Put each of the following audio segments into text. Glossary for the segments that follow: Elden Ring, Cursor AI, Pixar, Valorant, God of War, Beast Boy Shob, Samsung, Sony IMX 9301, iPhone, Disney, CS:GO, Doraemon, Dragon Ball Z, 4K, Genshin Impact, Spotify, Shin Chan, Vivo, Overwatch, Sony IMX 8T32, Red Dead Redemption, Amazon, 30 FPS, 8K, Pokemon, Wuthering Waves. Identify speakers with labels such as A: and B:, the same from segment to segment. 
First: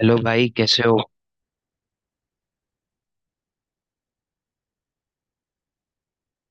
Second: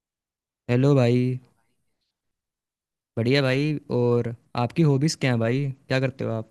A: Hello भाई, कैसे
B: hello
A: हो।
B: भाई। बढ़िया भाई। और आपकी हॉबीज़ क्या है भाई? क्या करते हो आप?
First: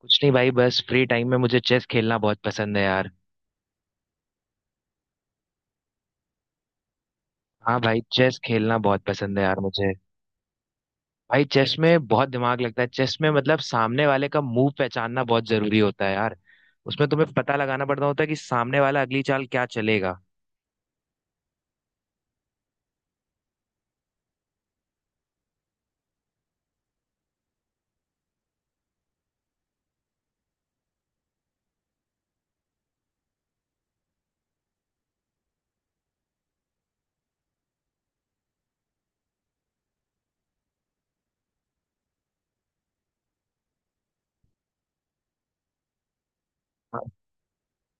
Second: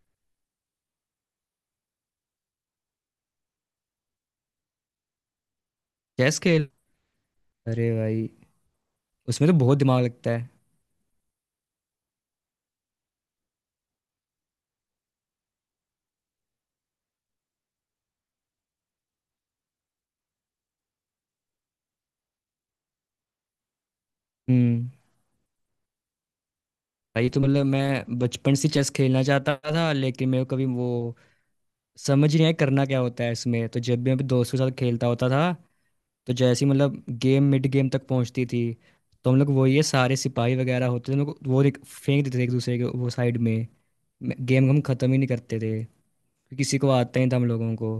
A: कुछ नहीं भाई, बस फ्री टाइम में मुझे चेस खेलना बहुत पसंद है यार।
B: चेस खेल?
A: हाँ
B: अरे
A: भाई,
B: भाई,
A: चेस खेलना बहुत पसंद है
B: उसमें तो
A: यार
B: बहुत
A: मुझे।
B: दिमाग लगता है।
A: भाई चेस में बहुत दिमाग लगता है, चेस में मतलब सामने वाले का मूव पहचानना बहुत जरूरी होता है यार। उसमें तुम्हें पता लगाना पड़ता होता है कि सामने वाला अगली चाल क्या चलेगा।
B: हम्म। भाई तो मतलब मैं बचपन से चेस खेलना चाहता था, लेकिन मेरे को कभी वो समझ ही नहीं आया करना क्या होता है इसमें। तो जब भी मैं अपने दोस्तों के साथ खेलता होता था, तो जैसे ही मतलब गेम मिड गेम तक पहुंचती थी, तो हम लोग वो ये सारे सिपाही वगैरह होते थे, हम लोग वो फेंक देते थे एक दूसरे के वो साइड में। गेम हम ख़त्म ही नहीं करते थे। किसी को
A: हाँ,
B: आता ही था हम लोगों को।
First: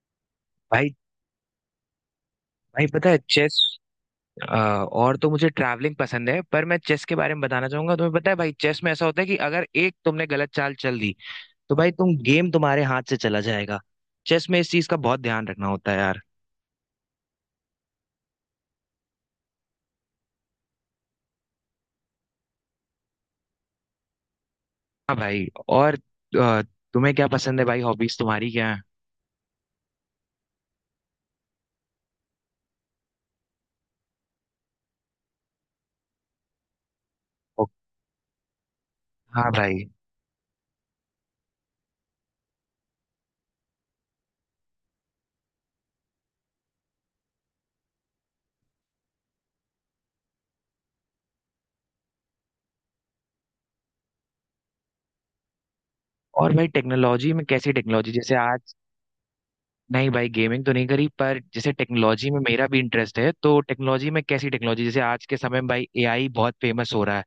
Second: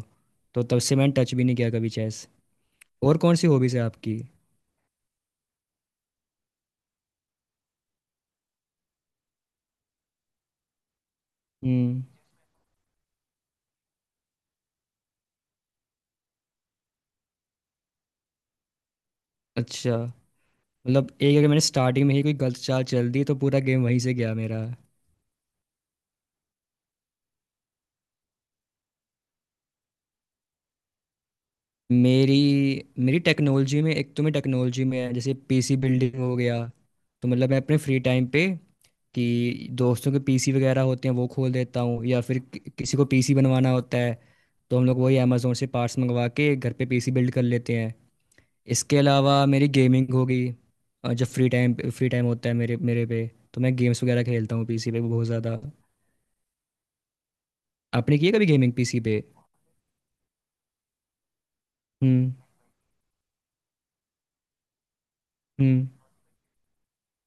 B: तो तब
A: भाई।
B: से मैंने टच भी नहीं किया कभी चेस।
A: भाई पता
B: और
A: है
B: कौन सी
A: चेस
B: हॉबीज है आपकी?
A: और तो मुझे ट्रैवलिंग पसंद है, पर मैं चेस के बारे में बताना चाहूंगा। तुम्हें पता है भाई, चेस में ऐसा होता है कि अगर एक तुमने गलत चाल चल दी, तो भाई
B: हम्म।
A: तुम गेम तुम्हारे हाथ से चला जाएगा। चेस में इस चीज का बहुत ध्यान रखना होता है यार।
B: अच्छा। मतलब एक अगर मैंने स्टार्टिंग में ही कोई गलत चाल चल दी तो पूरा गेम वहीं से गया मेरा।
A: हाँ भाई। और अ, तुम्हें क्या पसंद है भाई, हॉबीज तुम्हारी क्या है?
B: मेरी मेरी टेक्नोलॉजी में, एक तो मैं टेक्नोलॉजी में है जैसे पीसी बिल्डिंग हो गया। तो मतलब मैं
A: ओ।
B: अपने फ्री टाइम पे
A: हाँ
B: कि
A: भाई।
B: दोस्तों के पीसी वगैरह होते हैं वो खोल देता हूँ, या फिर किसी को पीसी बनवाना होता है तो हम लोग वही अमेज़ोन से पार्ट्स मंगवा के घर पे पीसी बिल्ड कर लेते हैं। इसके अलावा मेरी गेमिंग हो गई। जब फ्री टाइम होता है मेरे मेरे पे, तो मैं गेम्स वगैरह खेलता हूँ पीसी पे बहुत ज़्यादा।
A: और भाई टेक्नोलॉजी में कैसी टेक्नोलॉजी
B: आपने की है
A: जैसे
B: कभी गेमिंग
A: आज
B: पीसी पे?
A: नहीं भाई, गेमिंग तो नहीं करी, पर जैसे टेक्नोलॉजी
B: हम्म।
A: में मेरा भी इंटरेस्ट है। तो टेक्नोलॉजी में कैसी टेक्नोलॉजी, जैसे आज के समय में भाई
B: हम्म।
A: एआई बहुत फेमस हो रहा है।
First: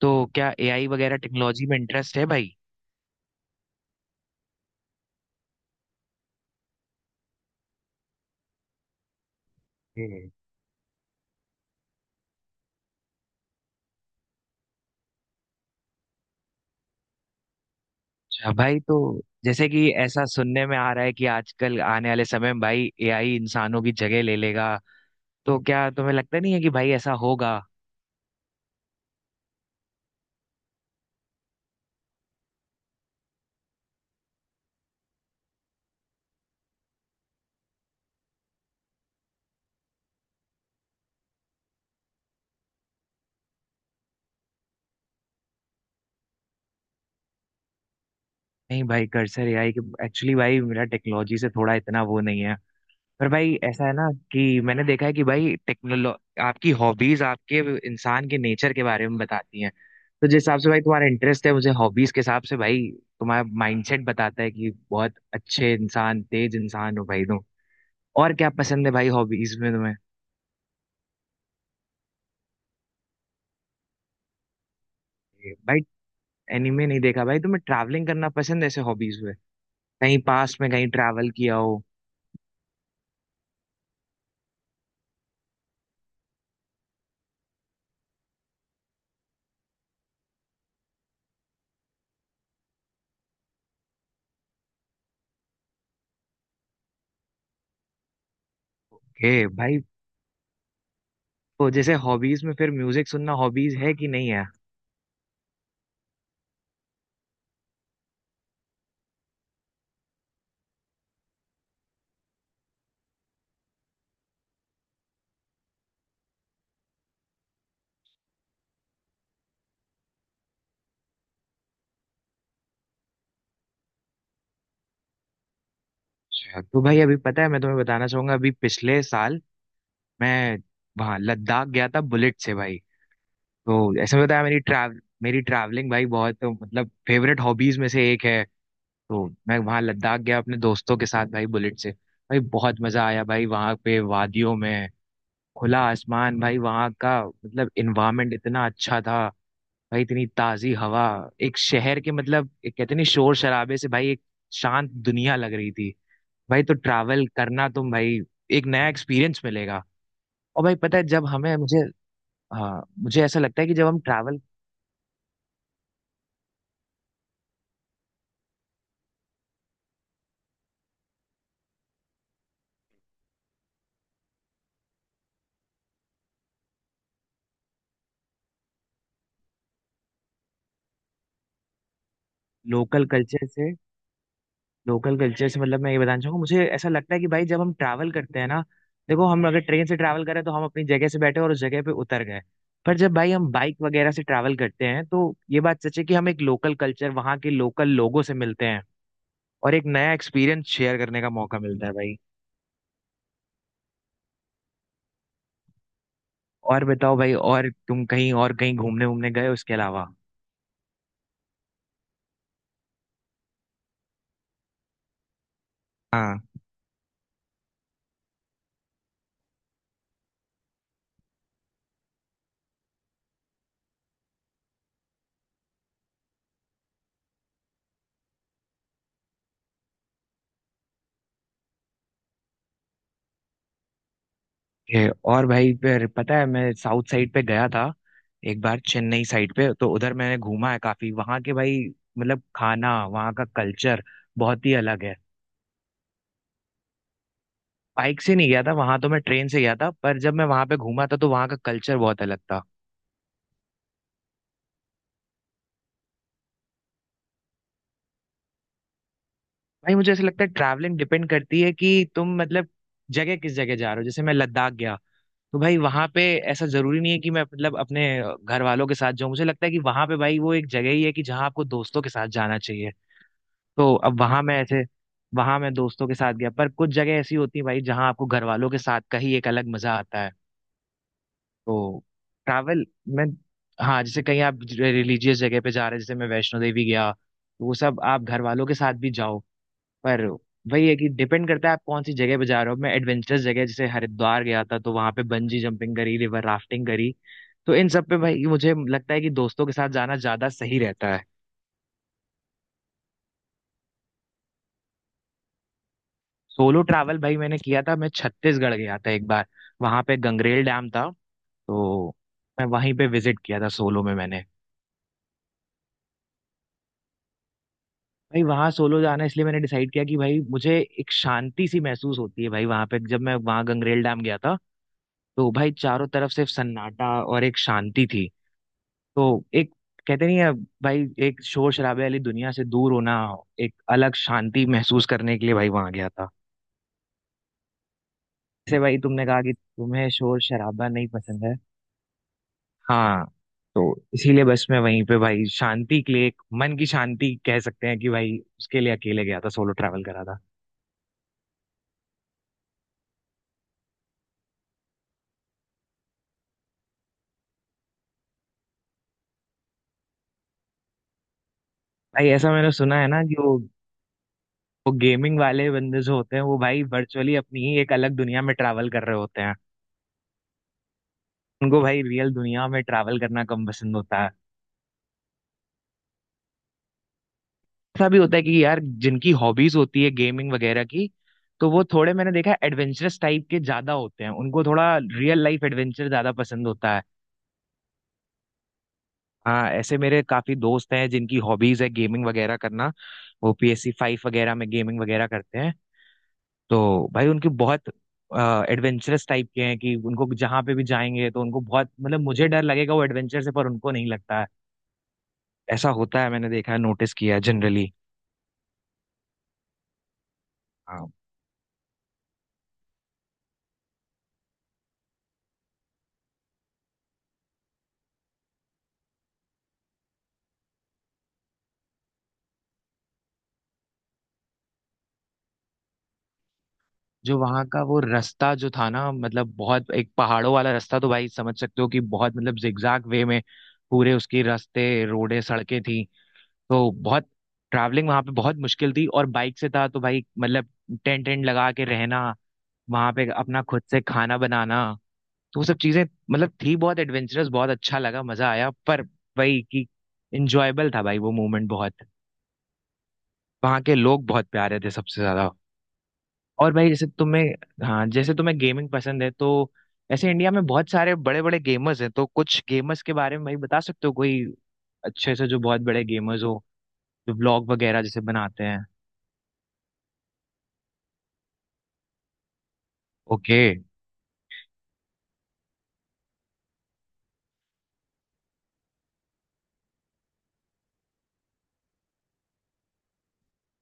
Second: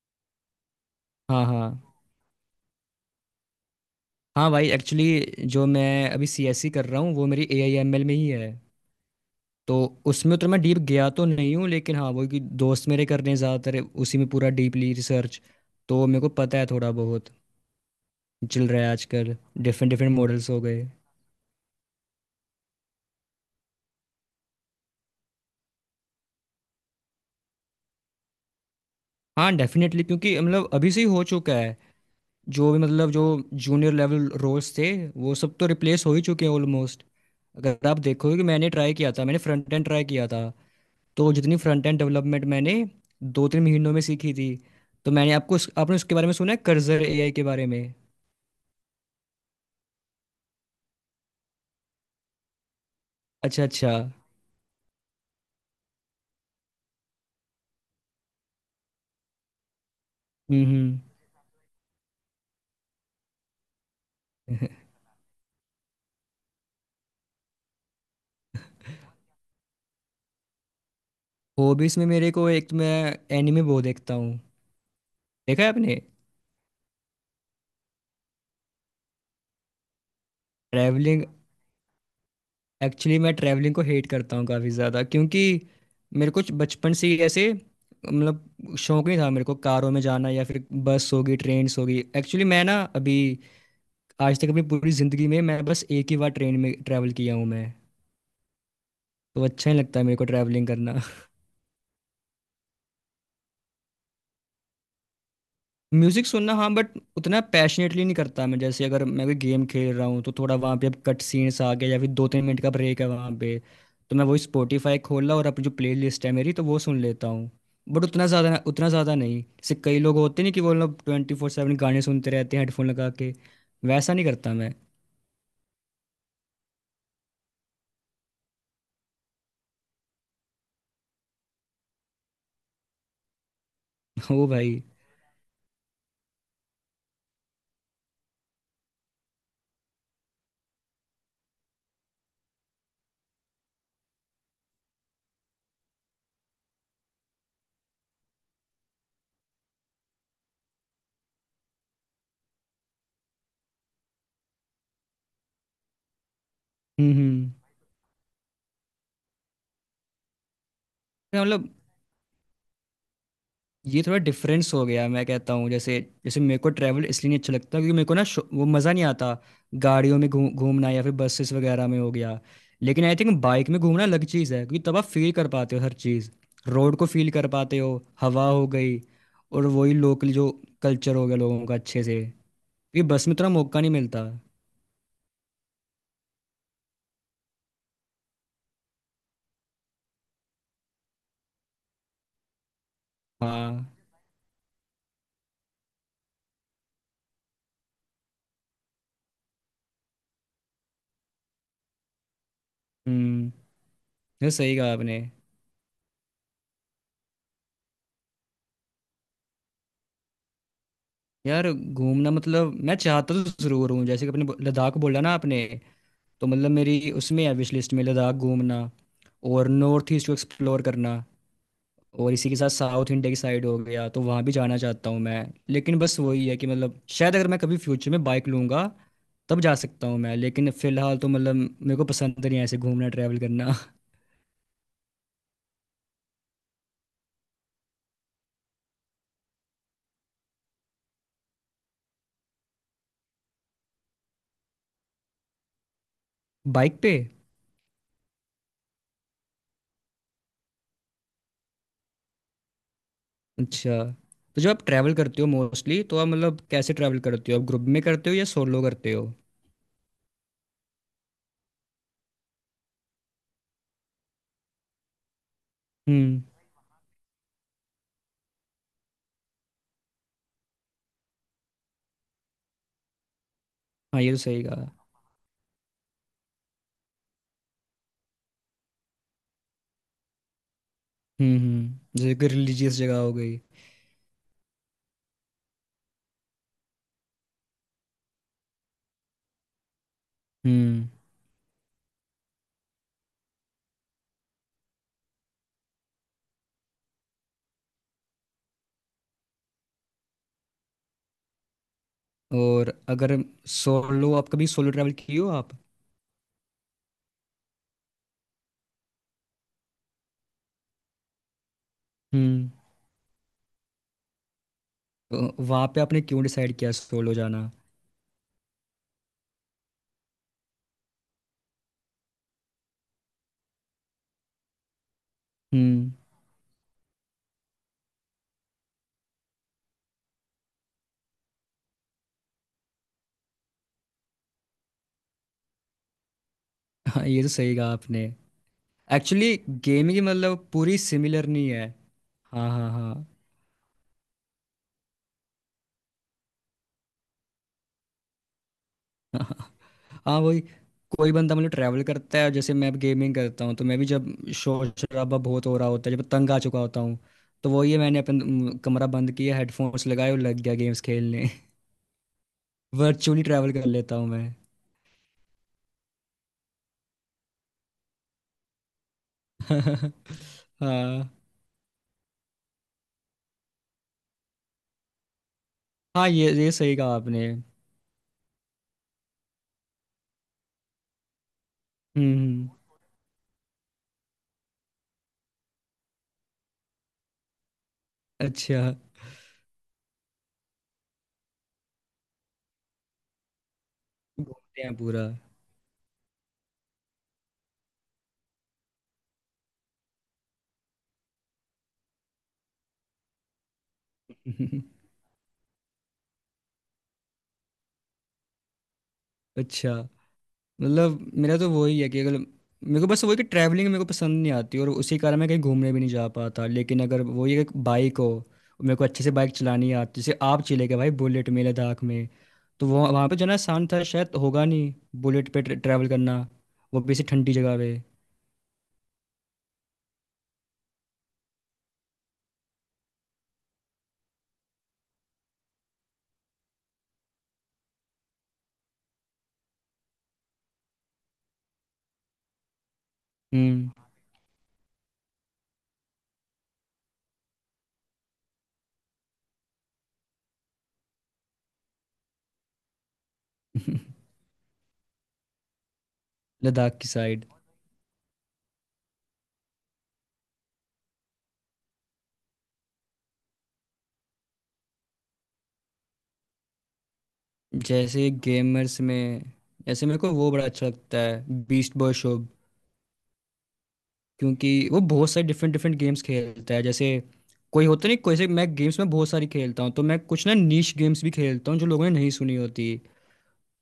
A: तो क्या एआई वगैरह
B: हाँ हाँ।
A: टेक्नोलॉजी में इंटरेस्ट है भाई?
B: हाँ भाई, एक्चुअली जो मैं अभी सीएससी कर रहा हूँ वो मेरी ए आई एम एल में ही है। तो
A: हम्म।
B: उसमें उतना मैं डीप गया तो नहीं हूँ, लेकिन हाँ वो कि दोस्त मेरे कर रहे हैं ज़्यादातर उसी में पूरा डीपली रिसर्च, तो मेरे को पता है थोड़ा बहुत
A: अच्छा
B: चल
A: भाई।
B: रहा है
A: तो
B: आजकल।
A: जैसे कि
B: डिफरेंट डिफरेंट
A: ऐसा
B: मॉडल्स हो
A: सुनने में
B: गए।
A: आ रहा है कि आजकल आने वाले समय में भाई एआई इंसानों की जगह ले लेगा। तो क्या तुम्हें लगता नहीं है कि भाई ऐसा होगा?
B: हाँ डेफिनेटली, क्योंकि मतलब अभी से ही हो चुका है। जो भी मतलब जो जूनियर लेवल रोल्स थे, वो सब तो रिप्लेस हो ही चुके हैं ऑलमोस्ट। अगर आप देखोगे, कि मैंने ट्राई किया था, मैंने फ्रंट एंड ट्राई किया था। तो जितनी फ्रंट एंड डेवलपमेंट मैंने 2-3 महीनों में सीखी थी। तो मैंने आपने उसके बारे में सुना है कर्जर एआई के बारे में?
A: नहीं भाई, कर्सर एआई के, एक्चुअली भाई मेरा टेक्नोलॉजी से थोड़ा इतना वो नहीं है। पर भाई
B: अच्छा
A: ऐसा
B: अच्छा।
A: है ना कि मैंने देखा है कि भाई टेक्नोलॉ आपकी हॉबीज आपके इंसान के नेचर के बारे में बताती हैं। तो जिस हिसाब से भाई
B: हम्म।
A: तुम्हारा इंटरेस्ट है, मुझे हॉबीज के हिसाब से भाई तुम्हारा माइंडसेट बताता है कि बहुत अच्छे इंसान, तेज इंसान हो भाई तुम। और क्या पसंद है भाई हॉबीज में तुम्हें?
B: हॉबीज में मेरे को, एक तो मैं एनिमे बहुत देखता हूँ।
A: ये
B: देखा है
A: भाई
B: आपने?
A: एनिमे नहीं देखा भाई। तुम्हें ट्रैवलिंग करना पसंद है ऐसे हॉबीज में? कहीं पास्ट में कहीं
B: ट्रैवलिंग,
A: ट्रैवल किया हो?
B: एक्चुअली मैं ट्रैवलिंग को हेट करता हूँ काफ़ी ज़्यादा, क्योंकि मेरे को बचपन से ही ऐसे मतलब शौक नहीं था मेरे को कारों में जाना, या फिर बस होगी ट्रेन होगी। एक्चुअली मैं ना अभी आज तक अपनी पूरी ज़िंदगी में मैं बस एक ही बार ट्रेन में ट्रैवल किया हूँ मैं।
A: ओके
B: तो अच्छा
A: भाई।
B: नहीं लगता है मेरे को ट्रैवलिंग करना।
A: तो जैसे हॉबीज में फिर म्यूजिक सुनना हॉबीज है कि नहीं है?
B: म्यूजिक सुनना हाँ, बट उतना पैशनेटली नहीं करता मैं। जैसे अगर मैं कोई गेम खेल रहा हूँ तो थोड़ा वहाँ पे अब कट सीन्स आ गए या फिर 2-3 मिनट का ब्रेक है वहाँ पे, तो मैं वही स्पॉटिफाई खोला और अपनी जो प्ले लिस्ट है मेरी तो वो सुन लेता हूँ। बट उतना ज़्यादा नहीं जैसे कई लोग होते नहीं कि वो लोग 24/7 गाने सुनते रहते हैं हेडफोन लगा के। वैसा नहीं करता मैं।
A: अच्छा। तो भाई, अभी पता है मैं तुम्हें बताना चाहूंगा, अभी पिछले साल मैं वहाँ लद्दाख गया था बुलेट से भाई। तो ऐसे में बताया,
B: ओ भाई।
A: मेरी ट्रैवलिंग भाई बहुत मतलब फेवरेट हॉबीज में से एक है। तो मैं वहाँ लद्दाख गया अपने दोस्तों के साथ भाई बुलेट से भाई, बहुत मजा आया भाई वहाँ पे वादियों में। खुला आसमान, भाई वहाँ का मतलब इन्वायरमेंट इतना अच्छा था भाई, इतनी ताजी हवा। एक शहर के मतलब एक कहते नहीं, शोर शराबे से भाई एक शांत दुनिया लग रही थी। भाई तो ट्रैवल
B: हम्म।
A: करना तुम भाई, एक नया एक्सपीरियंस मिलेगा। और भाई पता है जब हमें
B: मतलब
A: मुझे हाँ मुझे ऐसा लगता है कि जब हम
B: ये थोड़ा
A: ट्रैवल
B: डिफरेंस हो गया, मैं कहता हूँ जैसे, जैसे मेरे को ट्रैवल इसलिए नहीं अच्छा लगता क्योंकि मेरे को ना वो मज़ा नहीं आता गाड़ियों में घूम घूमना या फिर बसेस वगैरह में हो गया। लेकिन आई थिंक बाइक में घूमना अलग चीज़ है, क्योंकि तब आप फील कर पाते हो हर चीज़। रोड को फील कर पाते हो, हवा हो गई, और वही लोकल जो कल्चर हो गया लोगों का अच्छे से, क्योंकि
A: लोकल
B: बस में
A: कल्चर
B: उतना
A: से
B: मौका नहीं मिलता।
A: लोकल कल्चर से मतलब मैं ये बताना चाहूंगा, मुझे ऐसा लगता है कि भाई जब हम ट्रैवल करते हैं ना, देखो हम अगर ट्रेन से ट्रैवल करें तो हम अपनी जगह से बैठे और उस जगह पे उतर गए। पर जब भाई हम बाइक
B: हाँ।
A: वगैरह से ट्रैवल करते हैं तो ये बात सच है कि हम एक लोकल कल्चर, वहाँ के लोकल लोगों से मिलते हैं। और एक नया एक्सपीरियंस शेयर करने का मौका मिलता है भाई।
B: हम्म, ये सही कहा आपने।
A: और बताओ भाई, और तुम कहीं और कहीं घूमने घूमने गए उसके अलावा?
B: यार घूमना मतलब मैं चाहता तो ज़रूर हूँ, जैसे कि अपने लद्दाख बोला ना आपने,
A: हाँ।
B: तो मतलब मेरी उसमें है विश लिस्ट में लद्दाख घूमना, और नॉर्थ ईस्ट को एक्सप्लोर करना, और इसी के साथ साउथ इंडिया की साइड हो गया तो वहाँ भी जाना चाहता हूँ मैं। लेकिन बस वही है कि मतलब शायद अगर मैं कभी फ्यूचर में बाइक लूँगा तब जा सकता हूँ मैं, लेकिन फिलहाल तो मतलब मेरे को पसंद नहीं है ऐसे घूमना ट्रैवल करना।
A: ये और भाई फिर पता है, मैं साउथ साइड पे गया था एक बार, चेन्नई साइड पे। तो उधर मैंने घूमा है काफी, वहां के भाई मतलब खाना, वहां का कल्चर बहुत ही अलग है।
B: बाइक पे?
A: बाइक से नहीं गया था वहां, तो मैं ट्रेन से गया था, पर जब मैं वहां पे घूमा था तो वहां का कल्चर बहुत अलग था।
B: अच्छा। तो जब आप ट्रैवल करते हो मोस्टली, तो आप मतलब कैसे ट्रैवल करते हो? आप ग्रुप में करते हो या सोलो करते हो?
A: भाई मुझे ऐसा लगता है ट्रैवलिंग डिपेंड करती है कि तुम मतलब जगह किस जगह जा रहे हो। जैसे मैं लद्दाख गया तो भाई वहां पे,
B: हम्म।
A: ऐसा जरूरी नहीं है कि मैं मतलब अपने घर वालों के साथ जाऊं। मुझे लगता है कि वहां पे भाई वो एक जगह ही है कि जहां आपको दोस्तों के साथ जाना चाहिए। तो अब
B: हाँ ये तो
A: वहां मैं
B: सही
A: ऐसे
B: कहा।
A: वहां मैं दोस्तों के साथ गया, पर कुछ जगह ऐसी होती है भाई जहां आपको घर वालों के साथ का ही एक अलग मजा आता है।
B: हम्म,
A: तो
B: जैसे कि
A: ट्रैवल
B: रिलीजियस जगह
A: मैं
B: हो गई।
A: हाँ जैसे कहीं आप रिलीजियस जगह पे जा रहे हैं, जैसे मैं वैष्णो देवी गया, तो वो सब आप घर वालों के साथ भी जाओ। पर वही है कि
B: हम्म।
A: डिपेंड करता है आप कौन सी जगह पे जा रहे हो। मैं एडवेंचरस जगह जैसे हरिद्वार गया था, तो वहां पे बंजी जंपिंग करी, रिवर राफ्टिंग करी। तो इन सब पे भाई मुझे लगता है कि दोस्तों के साथ जाना ज्यादा सही रहता है।
B: और अगर सोलो, आप कभी सोलो ट्रैवल किए हो आप?
A: सोलो ट्रैवल भाई मैंने किया था, मैं छत्तीसगढ़ गया था एक बार। वहां पे गंगरेल डैम था। तो मैं
B: हम्म।
A: वहीं पे विजिट किया था सोलो में मैंने।
B: तो वहाँ पे आपने क्यों डिसाइड किया सोलो जाना?
A: भाई वहां सोलो जाना इसलिए मैंने डिसाइड किया कि भाई मुझे एक शांति सी महसूस होती है, भाई वहां पे, जब मैं वहां गंगरेल डैम गया था तो भाई चारों
B: हम्म।
A: तरफ सिर्फ सन्नाटा और एक शांति थी। तो एक कहते नहीं है भाई, एक शोर शराबे वाली दुनिया से दूर होना, एक अलग शांति महसूस करने के लिए भाई वहां गया था।
B: हाँ ये तो सही कहा आपने।
A: जैसे भाई तुमने कहा कि
B: एक्चुअली
A: तुम्हें
B: गेमिंग
A: शोर
B: मतलब
A: शराबा
B: पूरी
A: नहीं पसंद
B: सिमिलर
A: है।
B: नहीं है। हाँ हाँ
A: हाँ।
B: हाँ।
A: तो इसीलिए बस मैं वहीं पे भाई शांति के लिए, एक मन की शांति कह सकते हैं कि भाई, उसके लिए अकेले गया था, सोलो
B: हाँ।
A: ट्रैवल करा था।
B: हाँ, वही। कोई बंदा मतलब ट्रैवल करता है, जैसे मैं गेमिंग करता हूँ। तो मैं भी जब शोर शराबा बहुत हो रहा होता है, जब तंग आ चुका होता हूँ, तो वो ये मैंने कमरा बंद किया, हेडफोन्स लगाए और लग गया गेम्स खेलने।
A: भाई ऐसा मैंने सुना है ना, कि
B: वर्चुअली
A: वो
B: ट्रैवल कर लेता हूँ मैं।
A: वो गेमिंग वाले बंदे जो होते हैं वो भाई वर्चुअली अपनी ही एक अलग दुनिया में ट्रैवल कर रहे होते हैं।
B: हाँ।
A: उनको भाई रियल दुनिया में ट्रैवल करना कम पसंद होता है।
B: हाँ ये सही कहा आपने। हम्म।
A: ऐसा भी होता है कि यार जिनकी हॉबीज होती है गेमिंग वगैरह की, तो वो थोड़े मैंने देखा
B: हम्म,
A: एडवेंचरस टाइप के ज्यादा होते हैं, उनको थोड़ा रियल लाइफ एडवेंचर ज्यादा पसंद होता है।
B: अच्छा।
A: हाँ, ऐसे मेरे काफी दोस्त हैं जिनकी हॉबीज है गेमिंग वगैरह करना। वो पीएससी फाइव वगैरह में
B: घूमते हैं
A: गेमिंग
B: पूरा।
A: वगैरह करते हैं। तो भाई उनकी बहुत एडवेंचरस टाइप के हैं कि उनको जहां पे भी जाएंगे तो उनको बहुत मतलब, मुझे डर लगेगा वो एडवेंचर से पर उनको नहीं लगता है। ऐसा होता है, मैंने देखा है, नोटिस किया है जनरली।
B: अच्छा।
A: हाँ।
B: मतलब मेरा तो वही है कि अगर मेरे को बस वही कि ट्रैवलिंग मेरे को पसंद नहीं आती और उसी कारण मैं कहीं घूमने भी नहीं जा पाता। लेकिन अगर वो ये बाइक हो, मेरे को अच्छे से बाइक चलानी आती, जैसे आप चले गए भाई बुलेट में लद्दाख में, तो वो वहाँ पे जाना आसान था। शायद होगा नहीं बुलेट पे ट्रैवल करना, वो भी ऐसी
A: जो
B: ठंडी
A: वहां
B: जगह
A: का
B: पे।
A: वो रास्ता जो था ना, मतलब बहुत एक पहाड़ों वाला रास्ता, तो भाई समझ सकते हो कि बहुत मतलब जिगजैग वे में पूरे उसकी रास्ते रोडे सड़कें थी। तो बहुत, ट्रैवलिंग वहां पे बहुत मुश्किल थी। और बाइक से था, तो भाई मतलब टेंट टेंट लगा के रहना, वहां पे अपना खुद
B: हम्म।
A: से खाना बनाना, तो वो सब चीजें मतलब थी बहुत एडवेंचरस, बहुत अच्छा लगा, मजा आया, पर भाई कि इंजॉयबल था भाई वो मोमेंट बहुत। वहां के लोग बहुत प्यारे थे सबसे ज्यादा। और भाई
B: लद्दाख
A: जैसे
B: की साइड।
A: तुम्हें हाँ, जैसे तुम्हें गेमिंग पसंद है, तो ऐसे इंडिया में बहुत सारे बड़े बड़े गेमर्स हैं, तो कुछ गेमर्स के बारे में भाई बता सकते हो कोई अच्छे से, जो बहुत बड़े गेमर्स हो, जो व्लॉग वगैरह जैसे
B: जैसे
A: बनाते हैं?
B: गेमर्स में, जैसे मेरे को वो बड़ा अच्छा लगता है बीस्ट बॉय शोब,
A: ओके
B: क्योंकि वो बहुत सारे डिफरेंट डिफरेंट गेम्स खेलता है। जैसे कोई होता नहीं कोई से, मैं गेम्स में बहुत सारी खेलता हूँ, तो मैं कुछ ना नीश गेम्स भी खेलता हूँ जो लोगों ने नहीं सुनी होती।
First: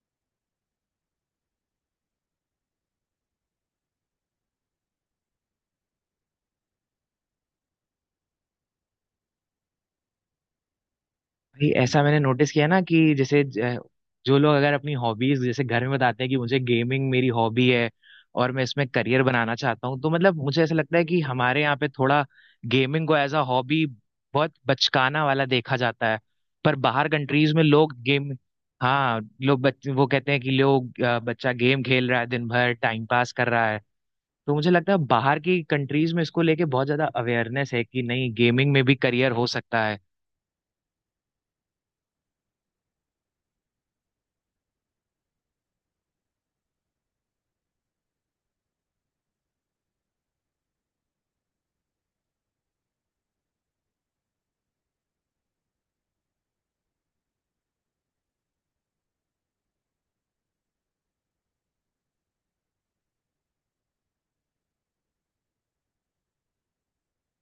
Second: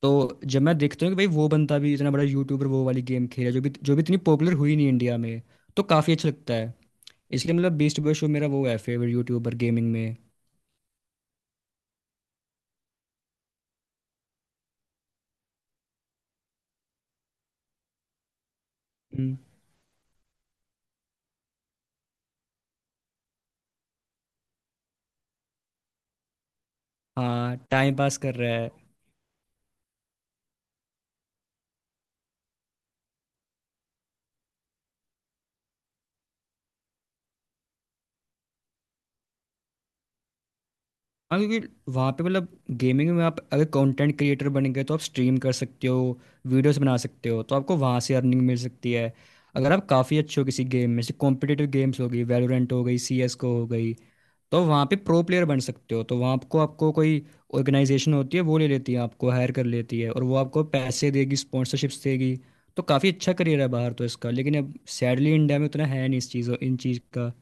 B: तो जब मैं देखता हूँ कि भाई वो बंदा भी इतना बड़ा यूट्यूबर वो वाली गेम खेला जो भी इतनी पॉपुलर हुई नहीं इंडिया में, तो काफ़ी अच्छा लगता है। इसलिए मतलब बीस्ट बॉय शोब मेरा वो है फेवरेट यूट्यूबर गेमिंग में।
A: भाई। ऐसा मैंने नोटिस किया ना कि जैसे जो लोग, अगर अपनी हॉबीज जैसे घर में बताते हैं कि मुझे गेमिंग मेरी हॉबी है और मैं इसमें करियर
B: हम्म।
A: बनाना चाहता हूँ, तो मतलब मुझे ऐसा लगता है कि हमारे यहाँ पे थोड़ा गेमिंग को एज अ हॉबी बहुत बचकाना वाला देखा जाता है। पर बाहर कंट्रीज
B: हाँ,
A: में लोग
B: टाइम पास
A: गेम,
B: कर रहा है।
A: हाँ, लोग वो कहते हैं कि लोग बच्चा गेम खेल रहा है दिन भर टाइम पास कर रहा है। तो मुझे लगता है बाहर की कंट्रीज में इसको लेके बहुत ज्यादा अवेयरनेस है कि नहीं, गेमिंग में भी करियर हो सकता है।
B: हाँ, क्योंकि वहाँ पे मतलब गेमिंग में आप अगर कंटेंट क्रिएटर बन गए तो आप स्ट्रीम कर सकते हो, वीडियोस बना सकते हो, तो आपको वहाँ से अर्निंग मिल सकती है। अगर आप काफ़ी अच्छे हो किसी गेम में जैसे कॉम्पिटिटिव गेम्स हो गई, वैलोरेंट हो गई, सी एस को हो गई, तो वहाँ पे प्रो प्लेयर बन सकते हो। तो वहाँ आपको आपको कोई ऑर्गेनाइजेशन होती है वो ले लेती है, आपको हायर कर लेती है, और वो आपको पैसे देगी, स्पॉन्सरशिप्स देगी। तो काफ़ी अच्छा करियर है बाहर तो इसका। लेकिन अब सैडली इंडिया में उतना है नहीं इस चीज़ों इन चीज़ का।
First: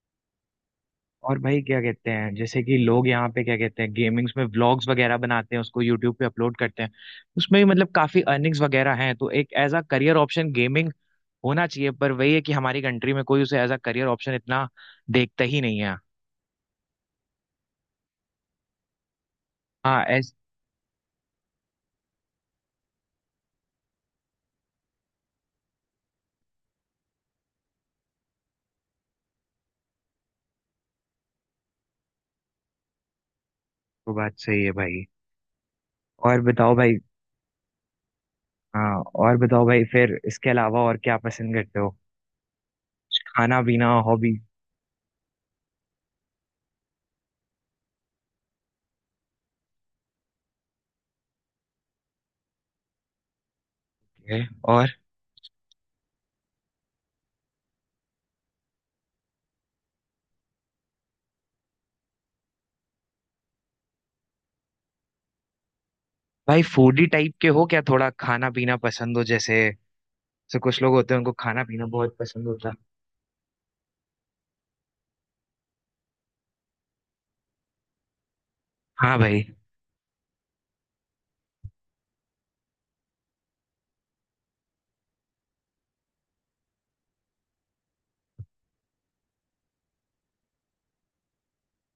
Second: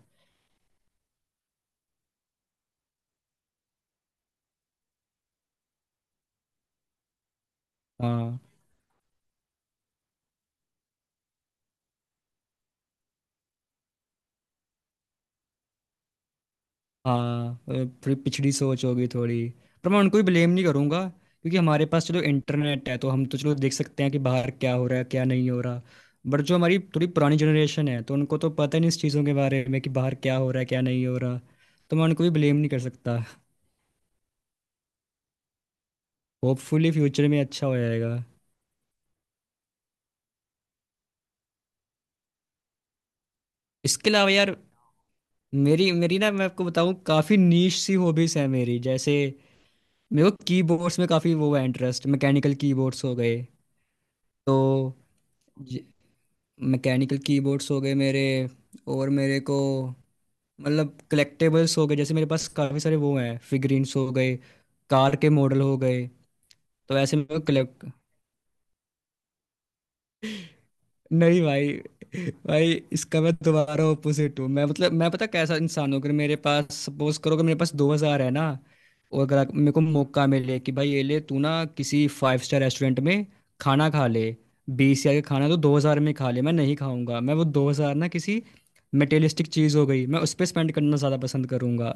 A: और भाई क्या कहते हैं, जैसे कि लोग यहाँ पे क्या कहते हैं, गेमिंग्स में व्लॉग्स वगैरह बनाते हैं, उसको यूट्यूब पे अपलोड करते हैं, उसमें भी मतलब काफी
B: हाँ
A: अर्निंग्स वगैरह हैं। तो एक as a career option gaming होना चाहिए, पर वही है कि हमारी कंट्री में कोई उसे एज अ करियर ऑप्शन इतना देखता ही नहीं है।
B: हाँ। थोड़ी पिछड़ी सोच होगी थोड़ी। पर मैं
A: हाँ।
B: उनको भी
A: ऐस
B: ब्लेम नहीं करूंगा, क्योंकि हमारे पास चलो इंटरनेट है तो हम तो चलो देख सकते हैं कि बाहर क्या हो रहा है क्या नहीं हो रहा। बट जो हमारी थोड़ी पुरानी जनरेशन है, तो उनको तो पता ही नहीं इस चीज़ों के बारे में कि बाहर क्या हो रहा है क्या नहीं हो रहा। तो मैं उनको भी ब्लेम नहीं कर सकता।
A: तो बात सही है भाई। और बताओ
B: होपफुली
A: भाई।
B: फ्यूचर में अच्छा हो जाएगा।
A: हाँ। और बताओ भाई, फिर इसके अलावा और क्या पसंद करते हो, खाना पीना
B: इसके अलावा
A: हॉबी
B: यार, मेरी मेरी ना, मैं आपको बताऊं काफ़ी नीश सी हॉबीज़ है मेरी। जैसे मेरे को कीबोर्ड्स में काफ़ी वो है इंटरेस्ट, मैकेनिकल कीबोर्ड्स हो गए।
A: है?
B: तो
A: और
B: मैकेनिकल कीबोर्ड्स हो गए मेरे। और मेरे को मतलब कलेक्टेबल्स हो गए, जैसे मेरे पास काफ़ी सारे वो हैं फिगरीन्स हो गए, कार के मॉडल हो गए,
A: भाई
B: तो
A: फूडी
B: ऐसे
A: टाइप
B: मैं
A: के हो क्या,
B: कलेक्ट।
A: थोड़ा खाना पीना पसंद हो, जैसे, जैसे कुछ लोग होते हैं उनको
B: नहीं
A: खाना
B: भाई।
A: पीना बहुत पसंद होता
B: भाई
A: है?
B: इसका मैं दोबारा ऑपोजिट हूँ मैं, मतलब मैं पता कैसा इंसान हूँ। अगर मेरे पास सपोज करो कि मेरे पास 2,000 है ना,
A: हाँ
B: और अगर
A: भाई।
B: मेरे को मौका मिले कि भाई ये ले तू ना किसी फाइव स्टार रेस्टोरेंट में खाना खा ले, 20,000 का खाना तो 2,000 में खा ले, मैं नहीं खाऊंगा। मैं वो 2,000 ना किसी मटेरियलिस्टिक चीज़ हो गई मैं उस पर स्पेंड करना ज़्यादा पसंद करूंगा।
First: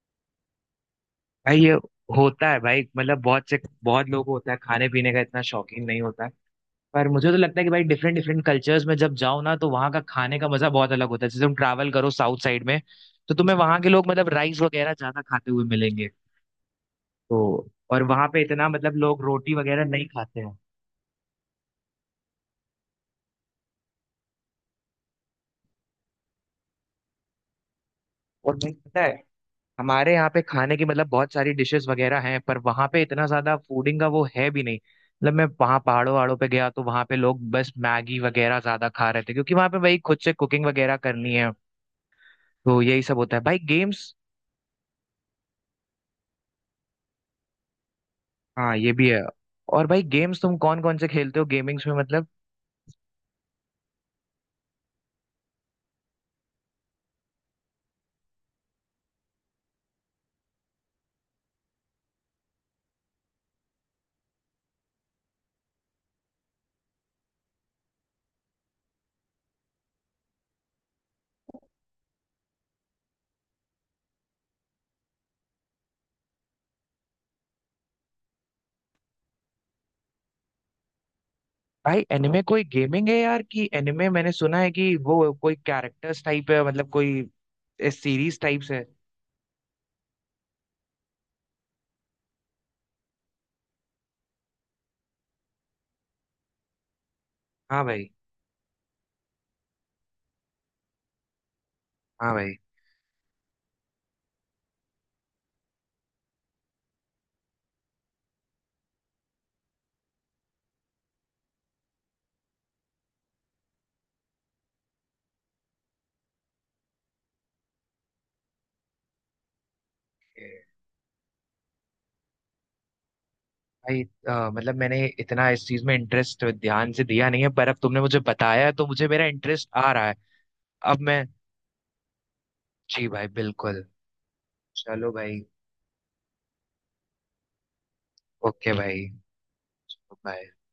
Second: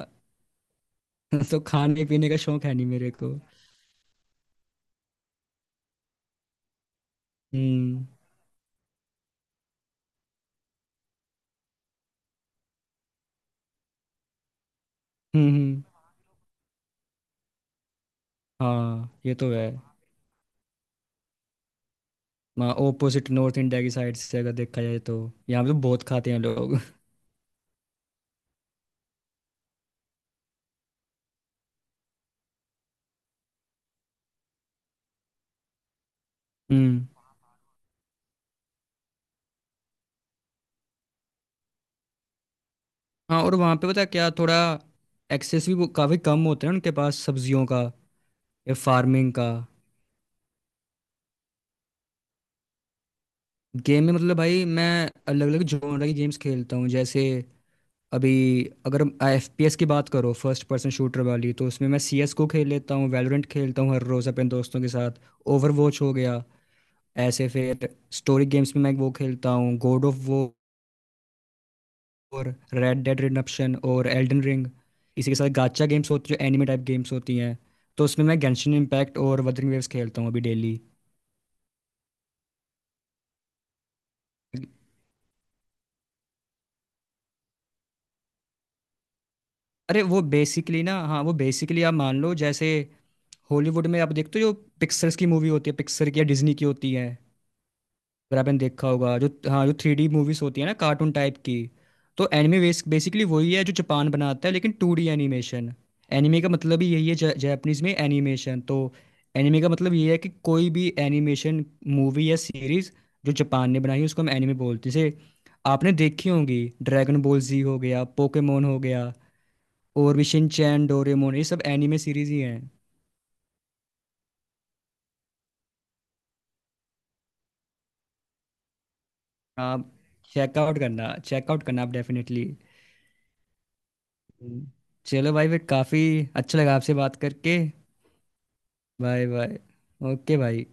A: भाई
B: तो
A: ये
B: खाने पीने का
A: होता है
B: शौक है
A: भाई,
B: नहीं मेरे
A: मतलब
B: को।
A: बहुत से बहुत लोग होता है, खाने पीने का इतना शौकीन नहीं होता है। पर मुझे तो लगता है कि भाई
B: हम्म
A: डिफरेंट डिफरेंट कल्चर्स में जब जाओ ना, तो वहाँ का खाने का मजा बहुत अलग होता है। जैसे तुम ट्रैवल करो साउथ साइड में, तो तुम्हें वहाँ के लोग मतलब राइस वगैरह ज्यादा
B: हम्म।
A: खाते हुए मिलेंगे, तो, और वहाँ पे इतना मतलब
B: हाँ
A: लोग
B: ये तो
A: रोटी
B: है।
A: वगैरह नहीं खाते हैं।
B: वहाँ ओपोजिट नॉर्थ इंडिया की साइड से अगर देखा जाए तो, यहाँ पे तो बहुत खाते हैं लोग।
A: और भाई पता है, हमारे यहाँ पे खाने की मतलब बहुत सारी डिशेस वगैरह हैं, पर वहाँ पे इतना ज्यादा फूडिंग का वो है भी नहीं, मतलब मैं वहाँ पहाड़ों वहाड़ों पे गया तो वहाँ
B: हम्म।
A: पे लोग बस मैगी वगैरह ज्यादा खा रहे थे, क्योंकि वहाँ पे भाई खुद से कुकिंग वगैरह करनी है। तो यही सब होता है
B: हाँ और
A: भाई
B: वहाँ पे पता
A: गेम्स।
B: है क्या, थोड़ा एक्सेस भी वो काफ़ी कम होता है उनके पास सब्जियों का, या
A: हाँ, ये भी है।
B: फार्मिंग का।
A: और भाई गेम्स तुम कौन कौन से खेलते हो गेमिंग्स में मतलब?
B: गेम में मतलब भाई मैं अलग अलग जॉनर की गेम्स खेलता हूँ। जैसे अभी, अगर एफ पी एस की बात करो, फर्स्ट पर्सन शूटर वाली, तो उसमें मैं सी एस को खेल लेता हूँ, वैलोरेंट खेलता हूँ हर रोज़ अपने दोस्तों के साथ, ओवर वॉच हो गया। ऐसे फिर स्टोरी गेम्स में मैं वो खेलता हूँ God of War, Red Dead Redemption और एल्डन रिंग। इसी के साथ गाचा गेम्स होती है जो एनिमे टाइप गेम्स होती हैं, तो उसमें मैं गेंशिन इम्पैक्ट और वदरिंग वेव्स खेलता हूँ अभी डेली।
A: भाई एनिमे कोई गेमिंग है यार, कि एनिमे मैंने सुना है कि वो कोई कैरेक्टर्स टाइप है, मतलब कोई सीरीज टाइप्स है?
B: अरे वो बेसिकली ना, हाँ वो बेसिकली आप मान लो जैसे हॉलीवुड में आप देखते हो जो पिक्सर्स की मूवी होती है, पिक्सर की या डिज्नी की होती है,
A: हाँ भाई।
B: अगर आपने देखा होगा जो हाँ जो 3D मूवीज होती है ना कार्टून टाइप की, तो
A: हाँ भाई।
B: एनिमे बेसिकली वही है जो जापान बनाता है लेकिन 2D एनिमेशन। एनिमे का मतलब ही यही है, जापानीज में एनिमेशन। तो एनिमे का मतलब ये है कि कोई भी एनिमेशन मूवी या सीरीज जो जापान ने बनाई है उसको हम एनिमे बोलते हैं। जैसे आपने देखी होंगी ड्रैगन बॉल जी हो गया, पोकेमोन हो गया, और भी शिनचैन, डोरेमोन, ये सब एनिमे सीरीज ही हैं।
A: भाई मतलब मैंने इतना इस चीज में इंटरेस्ट ध्यान से दिया नहीं है, पर अब तुमने मुझे बताया है, तो मुझे मेरा इंटरेस्ट आ
B: आप
A: रहा है।
B: चेकआउट
A: अब
B: करना,
A: मैं
B: चेकआउट करना आप डेफिनेटली।
A: जी भाई बिल्कुल। चलो
B: चलो
A: भाई।
B: भाई फिर, काफ़ी अच्छा लगा आपसे बात करके।
A: ओके भाई।
B: Bye bye. Okay
A: bye.
B: भाई।